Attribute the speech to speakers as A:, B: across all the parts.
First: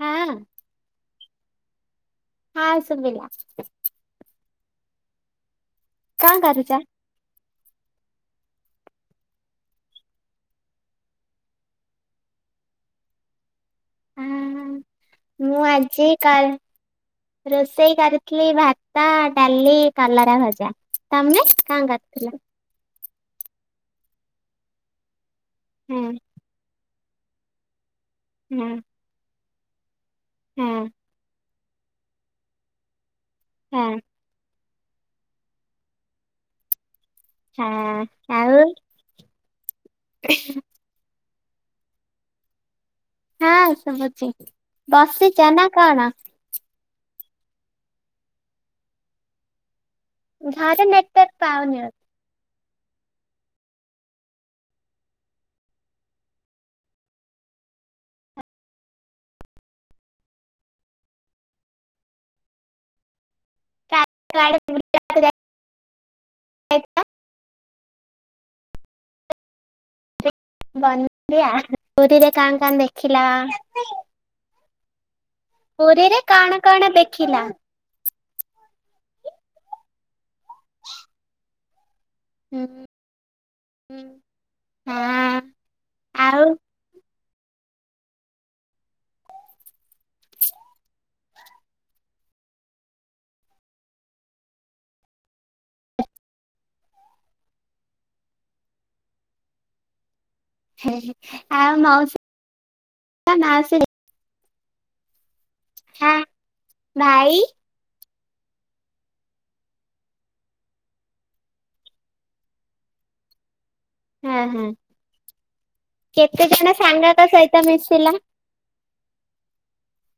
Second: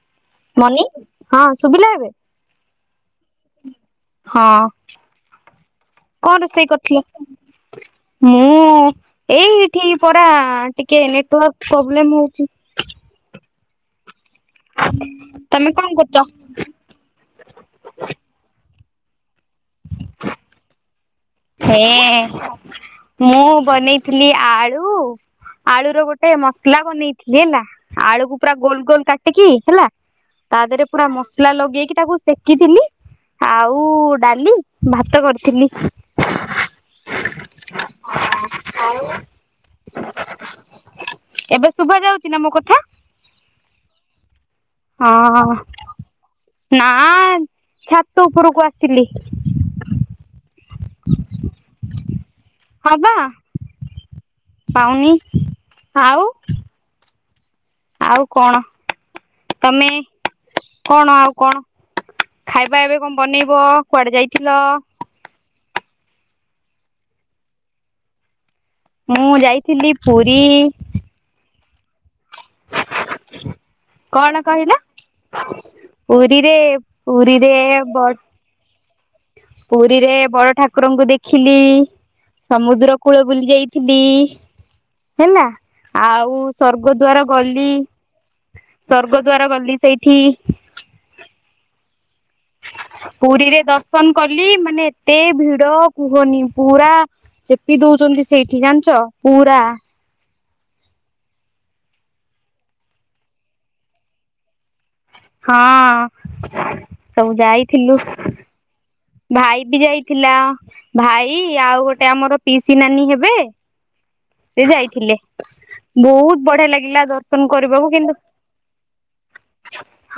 A: ହଁ
B: ମନି ହଁ ଶୁଭିଲା ଏବେ?
A: ହଁ ଶୁଭିଲା।
B: ହଁ କଣ ରୋଷେଇ କରିଥିଲ? ମୁଁ ଏଠି ପରା ଟିକେ ନେଟୱାର୍କ ପ୍ରୋବ୍ଲେମ ହଉଛି।
A: ହୁଁ ହୁଁ ମୁଁ
B: ତମେ କଣ
A: ଆଜି
B: କରୁଛ?
A: କାଲ୍ ରୋଷେଇ କରିଥିଲି ଭାତ ଡାଲି କଲରା ଭଜା। ତମେ କଣ କରିଥିଲ?
B: ହେଁ ମୁଁ ବନେଇଥିଲି ଆଳୁ। ଆଳୁର
A: ହଁ
B: ର ଗୋଟେ ମସଲା ବନେଇଥିଲି ହେଲା ଆଳୁକୁ ପୁରା ଗୋଲ
A: ହଁ
B: ଗୋଲ କାଟିକି ହେଲା। ତା ଉପରେ
A: ହଁ
B: ପୁରା ମସଲା ଲଗେଇକି ତାକୁ ସେକିଥିଲି ଆଉ
A: ହଁ
B: ଡାଲି ଭାତ କରିଥିଲି।
A: ହଁ ଆଉ।
B: ହଉ [inaudible]
A: ହ [inaudible]
B: ଏବେ ଶୁଭା ଯାଉଛି ନା ମୋ କଥା?
A: ହଁ ଶୁଭୁଛିି ବାସୁଛ
B: ହଁ
A: ନା କଣ?
B: ନା ଛାତ ଉପରକୁ ଆସିଲି।
A: ଘରେ ନେଟୱର୍କ ପାଉନି।
B: ହ୍ୟାଲୋ। ପାଉନି ଆଉ ଆଉ କଣ? ତମେ କଣ ଆଉ କଣ? ଖାଇବା ଏବେ କଣ ବନେଇବ କୁଆଡ଼େ ଯାଇଥିଲ?
A: ବୋଧେ।
B: ମୁଁ ଯାଇଥିଲି ପୁରୀ।
A: ପୁରୀରେ କଣ କଣ ଦେଖିଲ?
B: କଣ କହିଲ
A: କଣ
B: ପୁରୀରେ
A: କଣ ଦେଖିଲ?
B: ପୁରୀରେ ପୁରୀରେ ବଡ଼ ଠାକୁରଙ୍କୁ ଦେଖିଲି
A: ହୁଁ
B: ସମୁଦ୍ର କୂଳ ବୁଲି ଯାଇଥିଲି
A: ହଁ
B: ହେଲା ଆଉ ସ୍ୱର୍ଗ ଦ୍ଵାର ଗଲି। ସର୍ଗ ଦ୍ଵାର ଗଲି ସେଇଠି ପୁରୀରେ ଦର୍ଶନ କଲି ମାନେ ଏତେ ଭିଡ଼ କୁହନି ପୁରା ଚେପି ଦଉଛନ୍ତି ସେଇଠି ଜାଣିଛ ପୁରା
A: ଆଉ ମାଉସୀ ଆ
B: ହଁ ସବୁ
A: ଭାଇ
B: ଯାଇଥିଲୁ। ଭାଇ ବି ଯାଇଥିଲା ଭାଇ ଆଉ ଗୋଟେ ଆମର ପିସି ନାନୀ ହେବେ
A: ହଁ ହଁ
B: ସେ ଯାଇଥିଲେ ବହୁତ
A: କେତେ
B: ବଢ଼ିଆ
A: ଜଣ
B: ଲାଗିଲା
A: ସାଙ୍ଗଙ୍କ
B: ଦର୍ଶନ
A: ସହିତ
B: କରିବାକୁ
A: ମିଶିଲା
B: କିନ୍ତୁ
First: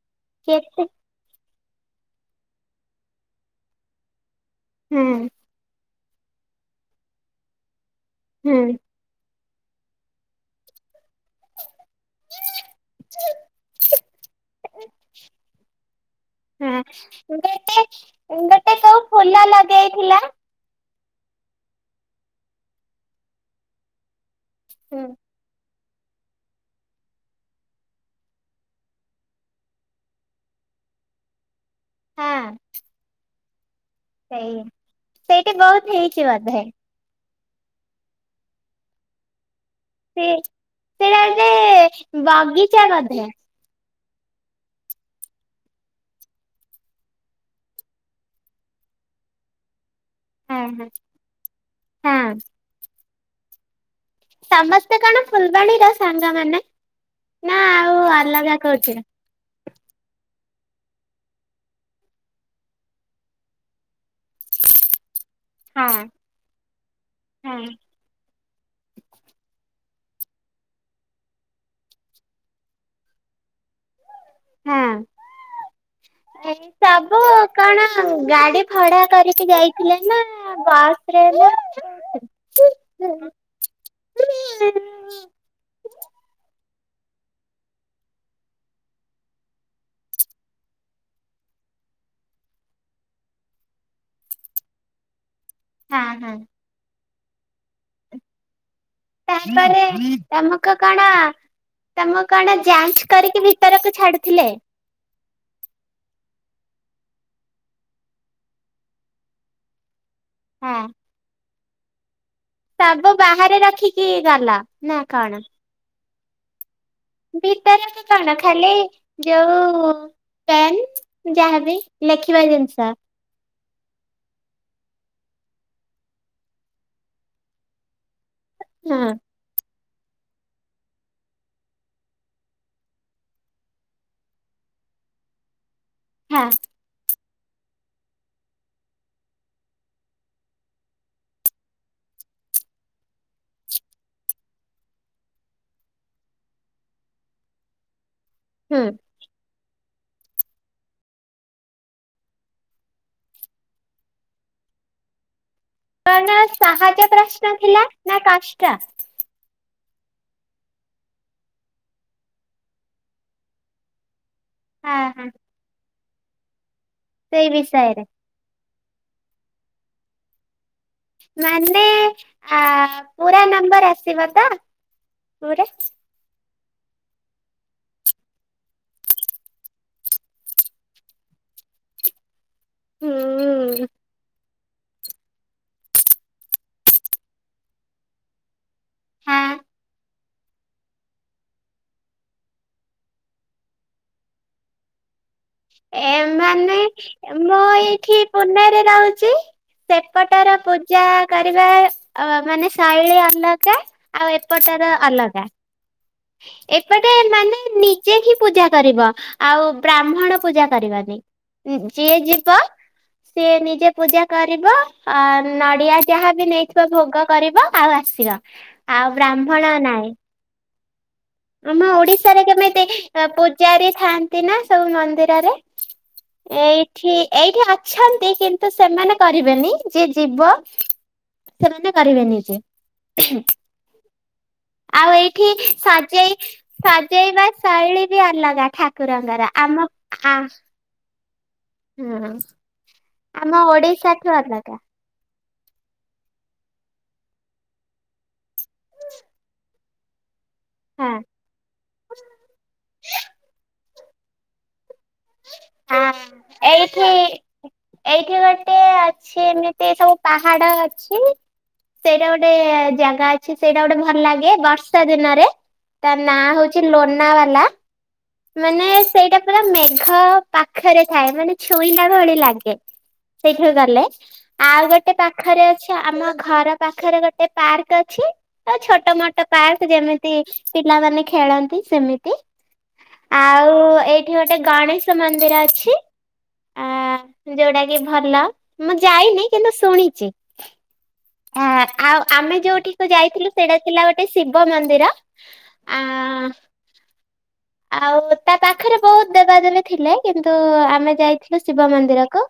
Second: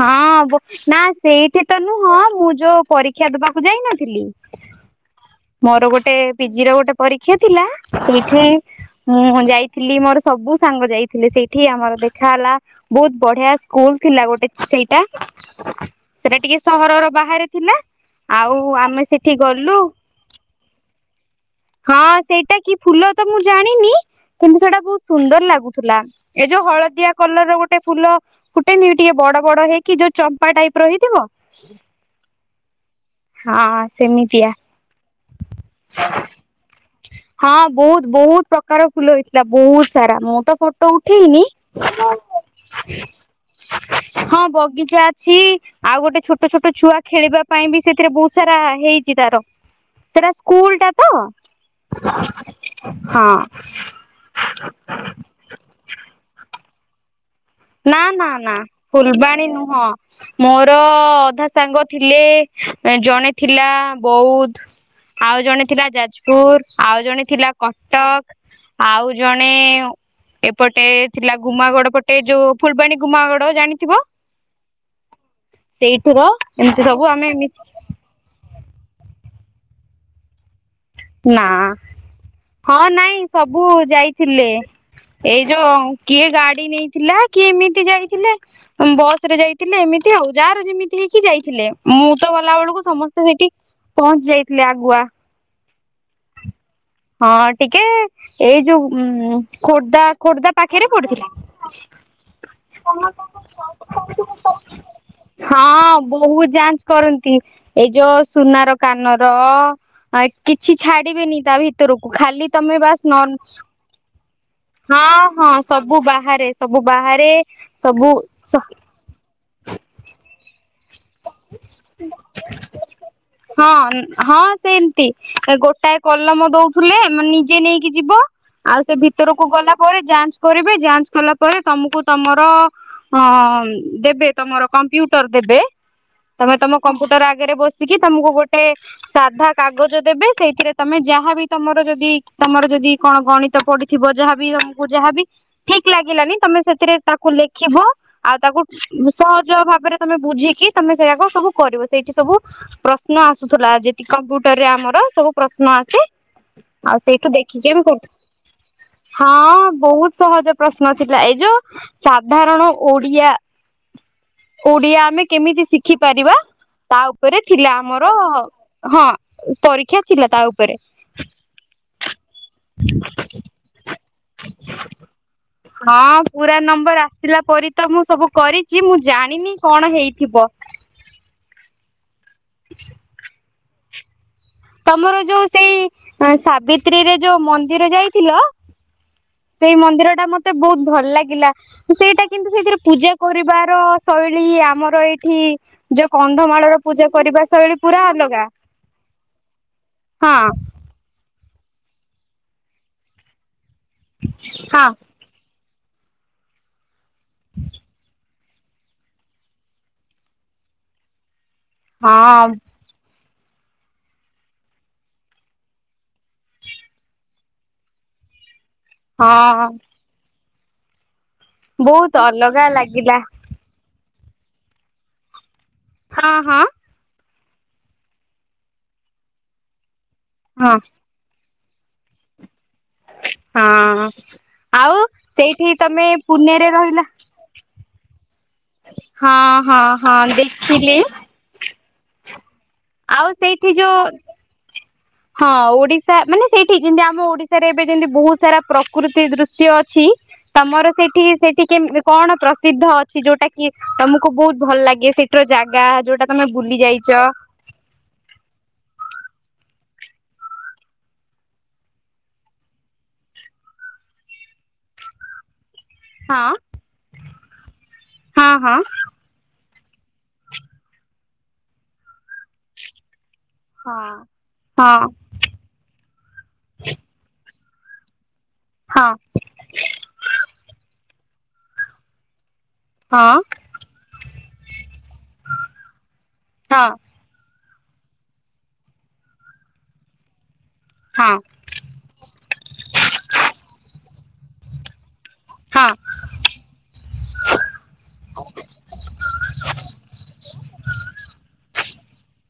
B: ହଁ
A: କେତେ
B: ନା ସେଇଠି ତ ନୁହଁ ମୁଁ ଯଉ ପରୀକ୍ଷା ଦବାକୁ ଯାଇନଥିଲି
A: ହୁଁ।
B: ମୋର ଗୋଟେ ପିଜି ର ଗୋଟେ ପରୀକ୍ଷା ଥିଲା ସେଇଠି
A: ହୁଁ
B: ହୁଁ ଯାଇଥିଲି ମୋର ସବୁ ସାଙ୍ଗ ଯାଇଥିଲି ସେଇଠି ଆମର ଦେଖା ହେଲା। ବହୁତ୍ ବଢ଼ିଆ ସ୍କୁଲ ଥିଲା ଗୋଟେ ସେଇଟା ସେଟା ଟିକେ
A: ହଁ
B: ସହରର ବାହାରେ ଥିଲା
A: ଗୋଟେ
B: ଆଉ
A: ଗୋଟେ କୋଉ
B: ଆମେ ସେଠି
A: ଫୁଲ
B: ଗଲୁ
A: ଲଗେଇଥିଲା
B: ହଁ ସେଇଟା କି ଫୁଲ ତ ମୁଁ ଜାଣିନି। କିନ୍ତୁ ସେଟା
A: ହୁଁ
B: ବହୁତ ସୁନ୍ଦର ଲାଗୁଥିଲା ଏ ଯଉ ହଳଦିଆ କଲର ର ଗୋଟେ ଫୁଲ ଫୁଟେନି ଗୋଟେ ଟିକେ ବଡ଼ ବଡ଼ ହେଇକି ଯଉ ଚମ୍ପା ଟାଇପ୍ ର ହେଇଥିବ।
A: ହଁ।
B: ହଁ। ସେମିତିଆ
A: ସେଇ ସେଇଠି ବହୁତ ହେଇଛି ବୋଧେ ଭାଇ।
B: ହଁ ବହୁତ୍ ବହୁତ୍ ପ୍ରକାର ଫୁଲ ହେଇଥିଲା ବହୁତ୍
A: ସେ
B: ମୁଁ ତ ଫଟୋ
A: ସେଇଟା
B: ଉଠେଇନି।
A: ଗୋଟେ ବଗିଚା ବୋଧେ
B: ହଁ ବଗିଚା ଅଛି ଆଉ ଗୋଟେ ଛୋଟ ଛୋଟ ଛୁଆ ଖେଳିବା ପାଇଁ ବି ସେଥିରେ ବହୁତ ସାରା ହେଇଛି ତାର ସେଟା
A: ହଁ
B: ସ୍କୁଲ୍
A: ହଁ
B: ଟା ତ।
A: ହଁ
B: ହଁ।
A: ସମସ୍ତେ କଣ ଫୁଲବାଣୀ ର ସାଙ୍ଗ ମାନେ?
B: ନାଁ ନାଁ ନାଁ ଫୁଲବାଣୀ ନୁହଁ। ମୋର ଅଧା ସାଙ୍ଗ ଥିଲେ ଜଣେ ଥିଲା ବୌଧ। ଆଉ ଜଣେ ଥିଲା
A: ହଁ
B: ଯାଜପୁର ଆଉ ଜଣେ ଥିଲା
A: ହଁ
B: କଟ ଆଉ ଜଣେ ଏପଟେ ଥିଲା ଗୁମାଗଡ଼ ପଟେ। ଯୋଉ ଫୁଲବାଣୀ ଗୁମାଗଡ଼ ଜାଣିଥିବ।
A: ହଁ
B: ସେଇଠିବ ଏମତି ସବୁ ଆମେ ମି
A: ଆଉ ଗାଡ଼ି ଭଡ଼ା କରିିକି ଯାଇ ଥିଲେ ନାଁ ବାସ୍ ରେ
B: ନା
A: ନାଁ କୋଉଥିରେ?
B: ଥିଲେ ଏଇ ଯୋଉ କିଏ ଗାଡ଼ି ନେଇଥିଲା କିଏ ଏମିତି ଯାଇଥିଲେ। ଉଁ ବସ୍ ରେ ଯାଇଥିଲେ ଏମିତି ଆଉ ଯାହାର ଯେମିତି ହେଇକି ଯାଇଥିଲେ ମୁଁ ତ ଗଲା ଅଳୁକୁ ସମସ୍ତେ ସେଠି ପହଞ୍ଚି ଯାଇଥିଲେ ଆଗୁଆ।
A: ହଁ ହଁ।
B: ହଁ ଟିକେ ଏଇ ଯୋଉ ଉଁ
A: ତାପରେ
B: ଖୋର୍ଦ୍ଦା ଖୋର୍ଦ୍ଦା
A: ତମକୁ
B: ପାଖେରେ
A: କଣ
B: ପଡ଼ିଥିଲେ।
A: ତମକୁ କଣ ଯାଞ୍ଚ
B: ତମେ ତମ
A: କରିକି
B: [unintelligible]
A: ଭିତରକୁ
B: ସାଙ୍ଗେରେ
A: ଛାଡୁଥିଲେ?
B: ପକେଇ ହଁ ବୋହୁତ ଯାଞ୍ଚ କରନ୍ତି ଏଇ ଯୋଉ ସୁନାର କାନର ଆଏ କିଛି
A: ହଁ
B: ଛାଡି଼ବେନି ତା ଭିତରକୁ ଖାଲି ତମେ
A: ସବୁ
B: ବାସ୍ ନନ୍
A: ବାହାରେ ରଖିକି ଗଲ ନା
B: ହଁ
A: କଣ?
B: ହଁ ସବୁ ବାହାରେ। ସବୁ ବାହାରେ
A: ଭିତରକୁ
B: ସବୁ
A: କଣ
B: ତ
A: ଖାଲି ଯୋଉ ପେନ୍ ଯାହା ବି ଲେଖିବା ଜିନିଷ।
B: ହଁ ହଁ ସେମତି ଗୋଟାଏ କଲମ ଦଉଥୁଲେ ମ ନିଜେ ନେଇକି ଯିବ। ଆଉ ସେ
A: ହଁ
B: ଭିତରକୁ ଗଲା ପରେ ଯାଞ୍ଚ କରିବେ ଯାଞ୍ଚ କଲା ପରେ ତମୁକୁ ତମର ହଁ ଦେବେ ତମର କମ୍ପ୍ୟୁଟର ଦେବେ।
A: ହଁ
B: ତମେ ତମ କମ୍ପ୍ୟୁଟର ଆଗରେ ବସିକି ତମୁକୁ ଗୋଟେ ସାଧା କାଗଜ ଦେବେ ସେଇଥିରେ ତମେ ଯାହା ବି ତମର ଯଦି ତମର ଯଦି କଣ ଗଣିତ ପଡ଼ି ଥିବ ଯାହା ବି ତମୁକୁ ଯାହା ବି ଠିକ୍ ଲାଗିଲାନି ତମେ ସେଥିରେ ତାକୁ ଲେଖିବ। ଆଉ ତାକୁ
A: ହୁଁ
B: ଉଁ ସହଜ ଭାବରେ ତମେ ବୁଝିକି ତମେ ସେଇଆକ ସବୁ କରିବ ସେଇଠି ସବୁ ପ୍ରଶ୍ନ ଆସୁଥୁଲା ଯେତି କମ୍ପୁଟରରେ ଆମର ସବୁ ପ୍ରଶ୍ନ ଆସ୍
A: କଣ ସାହାଜ ପ୍ରଶ୍ନ ଥିଲା
B: କରୁ
A: ନାଁ କାଷ୍ଟ?
B: ହଁ ବହୁତ ସହଜ ପ୍ରଶ୍ନ ଥିଲା ଏଇ ଯୋଉ ସାଧାରଣ ଓଡ଼ିଆ ଓଡ଼ିଆ
A: ହଁ
B: ଆମେ
A: ହଁ
B: କେମିତି ଶିଖି ପାରିବା ତା ଉପରେ
A: ସେଇ
B: ଥିଲା
A: ବିଷୟରେ
B: ଆମର ହଁ ପରୀକ୍ଷା ଥିଲା ତା ଉପରେ।
A: ମାନେ ଆ ପୁରା ନମ୍ବର ଆସିବ ତ ପୁରା?
B: ହଁ ପୁରା ନମ୍ବର ଆସିଲା ପରି ତ ମୁଁ ସବୁ କରିଚି ମୁଁ ଜାଣିନି କଣ ହେଇଥିବ।
A: ହୁଁ
B: ତମର ଯୋଉ ସେଇ ଅଁ ସାବିତ୍ରୀରେ ଯୋଉ ମନ୍ଦିର ଯାଇଥିଲ
A: ହଁ
B: ସେଇ ମନ୍ଦିରଟା ମତେ ବୋହୁତ ଭଲ ଲାଗିଲା। ସେଇଟା କିନ୍ତୁ ସେଇଥିରେ ପୂଜା କରିବାର ଶୈଳୀ ଆମର ଏଇଠି ଯୋଉ
A: ଏମାନେ
B: କନ୍ଧମାଳର ପୂଜା କରିବା ଶୈଳୀ ପୁରା ଅଲଗା।
A: ତେ ରହୁଚି
B: ହଁ
A: ସେପଟର ପୂଜା କରିବା ଅ ମାନେ ଶୈଳୀ ଅଲ କା ଆଉ ଏପଟ
B: ହଁ
A: ର ଅଲଗା। ଏପଟେ ମାନେ ନିଜେ ହିଁ ପୂଜା କରିବ ଆଉ ବ୍ରାହ୍ମଣ ପୂଜା କରିବନି ଉଁ ଯିଏ
B: ହଁ
A: ଯିବ ସିଏ ନିଜେ ପୂଜା କରିବ ଅ ନଡ଼ିଆ ଯାହା ବି ନେଇଥିବ ଭୋଗ କରିବ। ଆଉ ଆସିବ ଆଉ
B: ହଁ
A: ବ୍ରାହ୍ମଣ ନାଇଁ। ଆମ
B: ବହୁତ
A: ଓଡିଶାରେ କେମେ
B: ଅଲଗା
A: ଦେ ଓ
B: ଲାଗିଲା
A: [unintelligible] ପୂଜାରି ଥାଆନ୍ତି ନା ସବୁ ମନ୍ଦିରରେ
B: ହଁ ହଁ
A: ଏଇ ଠି ଏଇଠି ଅଛନ୍ତି କିନ୍ତୁ ସେମାନେ କରିବେନି ଯିଏ ଜୀବ
B: ହଁ।
A: ସେମିତି କରିବେନି।
B: ହଁ ଆଉ ସେଇଠି ତମେ ପୁନେରେ ରହିଲା
A: ସେଇ ବା ଶୈଳୀ ବି ଅଲଗା ଠାକୁରଙ୍କର ଆମ ଆ
B: ଥିଲି
A: ହୁଁ।
B: ଆଉ ସେଇଠି ଯୋଉ ହଁ ଓଡିଶା ମାନେ ସେଇଠି ଯେମିତି ଆମ ଓଡିଶାରେ ଏବେ ଯେମିତି ବହୁତ ସାରା ପ୍ରକୃତି ଦୃଶ୍ୟ ଅ ଛି। ତମର
A: ହଁ
B: ସେଠି ସେଠି କେମତି କଣ ପ୍ରସିଦ୍ଧ ଅଛି ଯୋଉଟା କି ତମକୁ ବହୁତ ଭଲ ଲାଗେ ସେଠି? ଜାଗା
A: ଆ
B: ଯୋଉଟା ତମେ ବୁଲି
A: ଏଇଠି
B: ଯାଇଚ?
A: ଏଇଠି ଗୋଟେ ଅଛି ଏମିତି ସବୁ ପାହାଡ ଅଛି। ସେଇଟା ଗୋଟେ ଜାଗା ଅଛି ସେଇଟା ଗୋଟେ ଭଲ ଲାଗେ ବର୍ଷା ଦିନରେ। ତା ନାଁ
B: ହଁ
A: ହଉଛି ଲୋନା ବାଲା
B: ହଁ
A: ମାନେ
B: ହଁ
A: ସେଇଟା ପୁରା ମେ ମେଘ ପାଖରେ ଥାଏ ମାନେ ଛୋଇଲା ଭଳି ଲାଗେ। ସେଇଠିକି ଗଲେ ଆଉ ଗୋଟେ
B: ହଁ
A: ପାଖ ପାଖରେ ଅଛି ଆମ ଘର ପାଖରେ ଗୋଟେ ପାର୍କ ଅଛି। ଆ
B: ହଁ
A: ଛୋଟ ମୋଟ ପାର୍କ ଯେମିତି ପିଲାମାନେ ଖେଳନ୍ତି ସେମିତି।
B: ହଁ
A: ଆଉ ଏଇଠି ଗୋଟେ ଗଣେଶ ମନ୍ଦିର ଅଛି
B: ହଁ
A: ଆ ଯୋଉଟା କି ଭଲ ମୁଁ ଯାଇନି କିନ୍ତୁ ଶୁଣିଛି।
B: ହଁ।
A: ହ ଆଉ ଆମେ ଯୋଉଠିକୁ ଯାଇଥିଲୁ ସେଇଟା ଥିଲା ଗୋଟେ ଶିବ ମନ୍ଦିର।
B: ହଁ
A: ଆ ଆଉ ତା ପାଖରେ ବହୁତ ଦେବାଦେବୀ ଥିଲେ। ଥିଲେ କିନ୍ତୁ ଆମେ ଯାଇଥିଲୁ ଶିବ ମନ୍ଦିର କୁ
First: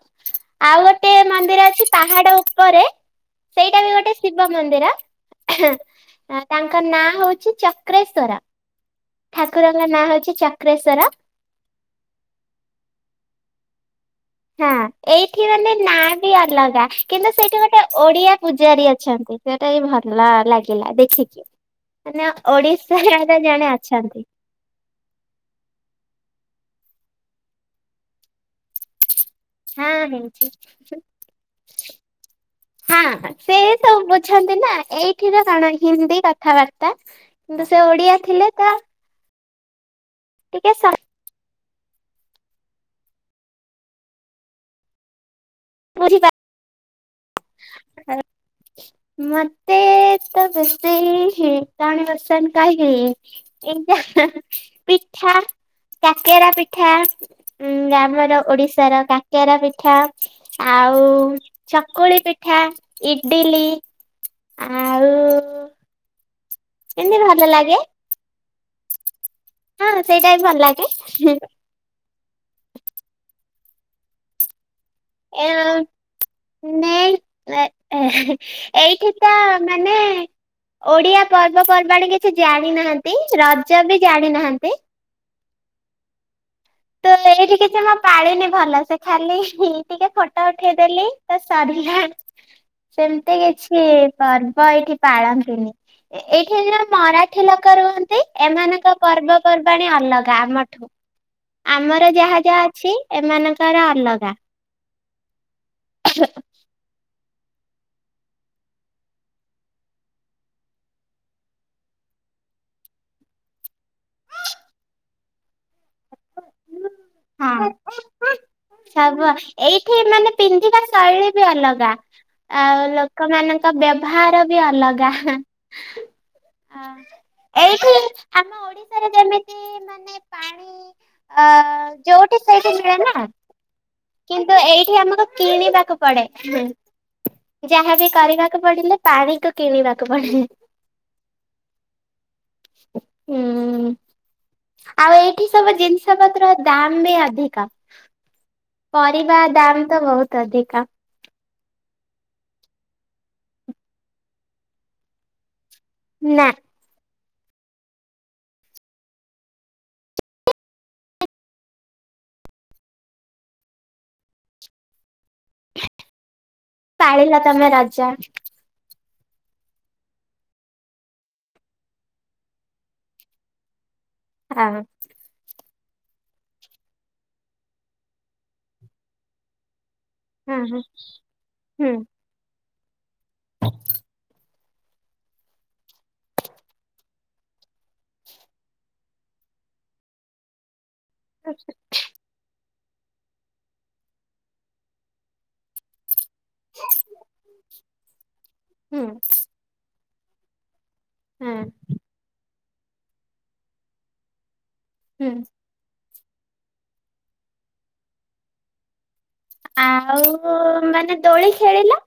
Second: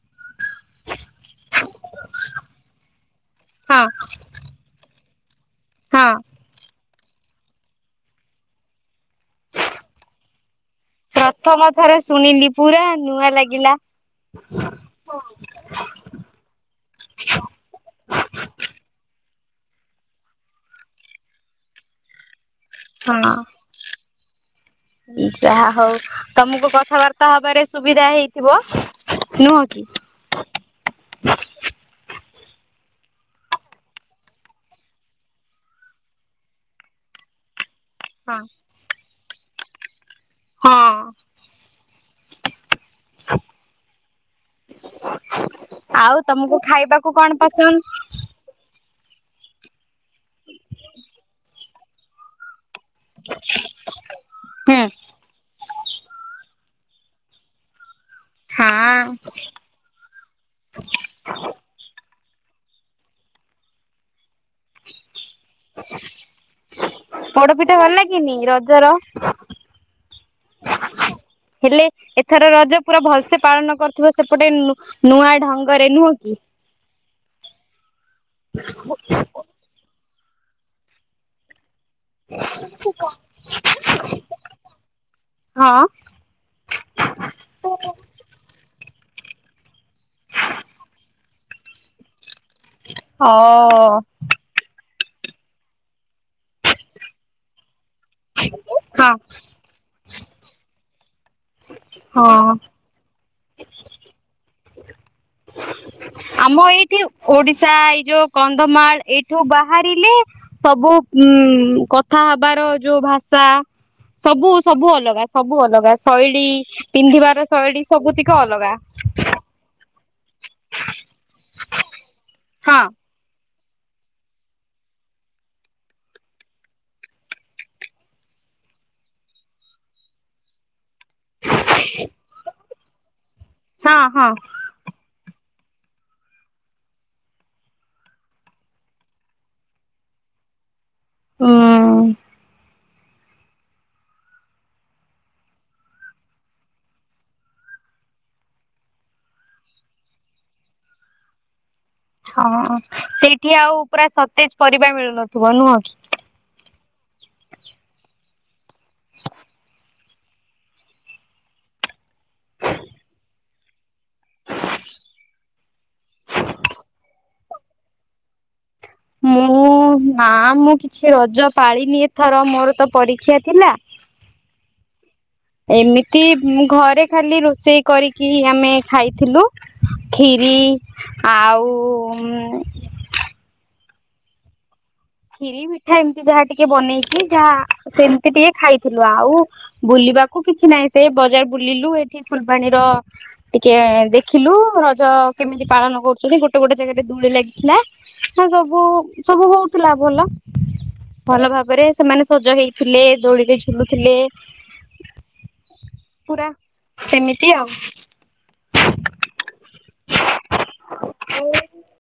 A: ଆଉ ଗୋଟେ ମନ୍ଦିର ଅଛି ପାହାଡ ଉପରେ ସେଇଟା
B: ହଁ।
A: ବି ଗୋଟେ ଶିବ ମନ୍ଦିର
B: ହଁ
A: [unintelligible] ତାଙ୍କ ନାଁ ହଉଛି ଚକ୍ରେଶ୍ଵର ଠାକୁରଙ୍କ ନାଁ ହଉଛି ଚକ୍ରେଶ୍ଵର।
B: ପ୍ରଥମ ଥର ଶୁଣିଲି ପୁରା ନୂଆ ଲାଗିଲା।
A: ହଁ ଏଇଠି ମାନେ ନାଁ ବି ଅଲଗା। କିନ୍ତୁ ସେଇଠି ଗୋଟେ ଓଡିଆ ପୂଜାରୀ ଅଛନ୍ତି ସେଟା ବି ଭଲ ଲାଗିଲା ଦେଖିକି। ମାନେ ଓଡିଶାର
B: ହଁ
A: ଜଣେ ଅଛନ୍ତି।
B: ଯାହା ହଉ ତମକୁ କଥାବାର୍ତ୍ତା ହବାରେ ସୁବିଧା ହେଇଛି ଥିବ ନୁହ
A: ହଁ ହେଇଛି।
B: କି?
A: ହଁ ସେ ସବୁ ବୁଝନ୍ତି ନା ଏଇଠିର କଣ ହିନ୍ଦୀ କଥାବାର୍ତ୍ତା। କିନ୍ତୁ ସେ ଓଡିଆ
B: ହଁ
A: ଥିଲେ ତା ଟିକେ ଅ ସାର୍
B: [unintelligible] ଆଉ
A: ବୁଝିପାର
B: ତମକୁ ଖାଇବାକୁ କଣ ପସନ୍ଦ?
A: ମତେ ତ ରୋଷେଇ [unintelligible] [unintelligible]
B: ହୁଁ
A: ପିଠା କାକେରା ପିଠା। ଉଁ ଆମର ଓଡିଶାର
B: ହଁ
A: କାକେରା ପି ପିଠା ଆଉ ଚକୁଳି ପିଠା, ଇଡିଲି ଆଉ ଏମିତି
B: ପୋଡପିଠା
A: ଲାଗେ
B: ଭଲ ଲାଗେନି ରଜର?
A: ହ ସେଇଟା ବି ଭଲ ଲାଗେ।
B: ହେଲେ ଏଥର ରଜ ପୁରା ଭଲସେ ପାଳନ କରିୁଥିବ ସେପଟେ ନୂଆ
A: ଏ
B: ଢଙ୍ଗରେ ନୁହଁ କି?
A: ନ ଏଇଠି ତ ମାନେ ଓଡିଆ ପର୍ବପର୍ବାଣି କି କି ଜାଣିନାହାନ୍ତି ରଜ ବି ଜାଣିନାହାନ୍ତି।
B: ହଁ।
A: ତ ଏଇଠି କିଛି ମୁଁ ପାଳିନି ଭଲ ସେ ଖାଲି ଟିକେ ଫଟା ଉଠେଇଦେଲି ତ ସରିଲା। ସେମିତି କିଛି
B: ହଁ।
A: ପର୍ବ ଏଇଠି ପାଳନ୍ତିନି। ଏଇଠି ଯ ମରାଠି ଲୋକ ରୁହନ୍ତି। ଏମାନଙ୍କ
B: ହଁ
A: ପର୍ବପର୍ବାଣୀ ଅଲଗା ଆମଠୁ। ଆମର ଯାହା
B: ହଁ
A: ଯାହା ଅଛି ଏମାନଙ୍କର ଅଲଗା।
B: ଆମ ଏଇଠି ଓଡିଶା ଏଇ ଯୋଉ କନ୍ଧମାଳ, ଏଇଠୁ ବାହାରିଲେ ସବୁ ଉଁ କଥା ହବାର ଯୋଉ ଭାଷା ସବୁ ସବୁ ଅଲଗା ସବୁ ଅଲଗା ଶୈଳୀ, ପିନ୍ଧିବାର
A: ହଁ
B: ଶୈଳୀ, ସବୁତିକ ଅଲଗା।
A: ସବୁ ଏଇଠି ମାନେ ପିନ୍ଧିବା ଶୈଳୀ ବି ଅଲଗା,
B: ହଁ
A: ଆଉ ଲୋକମାନଙ୍କ ତ ବ୍ୟବହାର ବି ଅଲଗା। ହଁ। ଏଇଠି ଆମ ଓଡିଶାରେ ଯେମିତି ମାନେ ପାଣି ଅ ଯୋଉଠି ସେଇଠି ମିଳେ ନା,
B: ହଁ ହଁ
A: କିନ୍ତୁ ଏଇଠି ଆମକୁ କିଣିବା କୁ ପଡେ। ଯାହାବି କରିବାକୁ ପଡିଲେ ପାଣିକୁ କିଣିବାକୁ ପଡେ।
B: ହୁଁ।
A: ହୁଁ। ଆଉ ଏଇଠି ସବୁ ଜିନିଷ ପତ୍ର ଦାମ ବି ଅଧିକ। ପରିବା ଦାମ ତ ବହୁତ ଅଧିକା।
B: ହଁ। ସେଇଠି ଆଉ ପୁରା ସତେଜ ପରିବା ମିଳୁନଥିବ ନୁହଁ କି।
A: ନାଁ। ପାଳିଲ ତମେ ରଜ?
B: ମୁଁ ମୁଁ ନାଁ ମୁଁ କିଛି ରଜ ପାଳିନି ଏଥର, ମୋର ତ ପରୀକ୍ଷା ଥିଲା।।
A: ହଁ।
B: ଏମିତି ଘରେ ଖାଲି ରୋଷେଇ କରିକି ଆମେ ଖାଇଥିଲୁ। ଖିରି
A: ହଁ ହଁ
B: ଆଉ
A: ହୁଁ [inaudible]
B: ଖିରି, ମିଠା ଏମିତି ଯାହା ଟିକେ ବନେଇକି ଯାହା ସେମିତି ଟିକେ ଖାଇଥିଲୁ, ଆଉ ବୁଲିବାକୁ କିଛି ନାହିଁ, ସେ ବଜାର ବୁଲିଲୁ ଏଠି ଫୁଲବାଣୀର ଟିକେ ଦେଖିଲୁ ରଜ କେମିତି ପାଳନ କରୁଛନ୍ତି, ଗୋଟେ ଗୋଟେ ଗୋଟେ ଜାଗାରେ ଦୋଳି ଲାଗିଥିଲା ହଁ ସବୁ
A: ହୁଁ।
B: ସବୁ ହଉଥିଲା ଭଲ। ଭଲ
A: ହୁଁ
B: ଭାବରେ ସେମାନେ ସଜ ହେଇଥିଲେ ଦୋଳିରେ ଝୁଲୁଥିଲେ।
A: ହୁଁ।
B: ପୁରା ସେମିତି ଆଉ।
A: ଆଉ ମାନେ ଦୋଳି ଖେଳିଲ?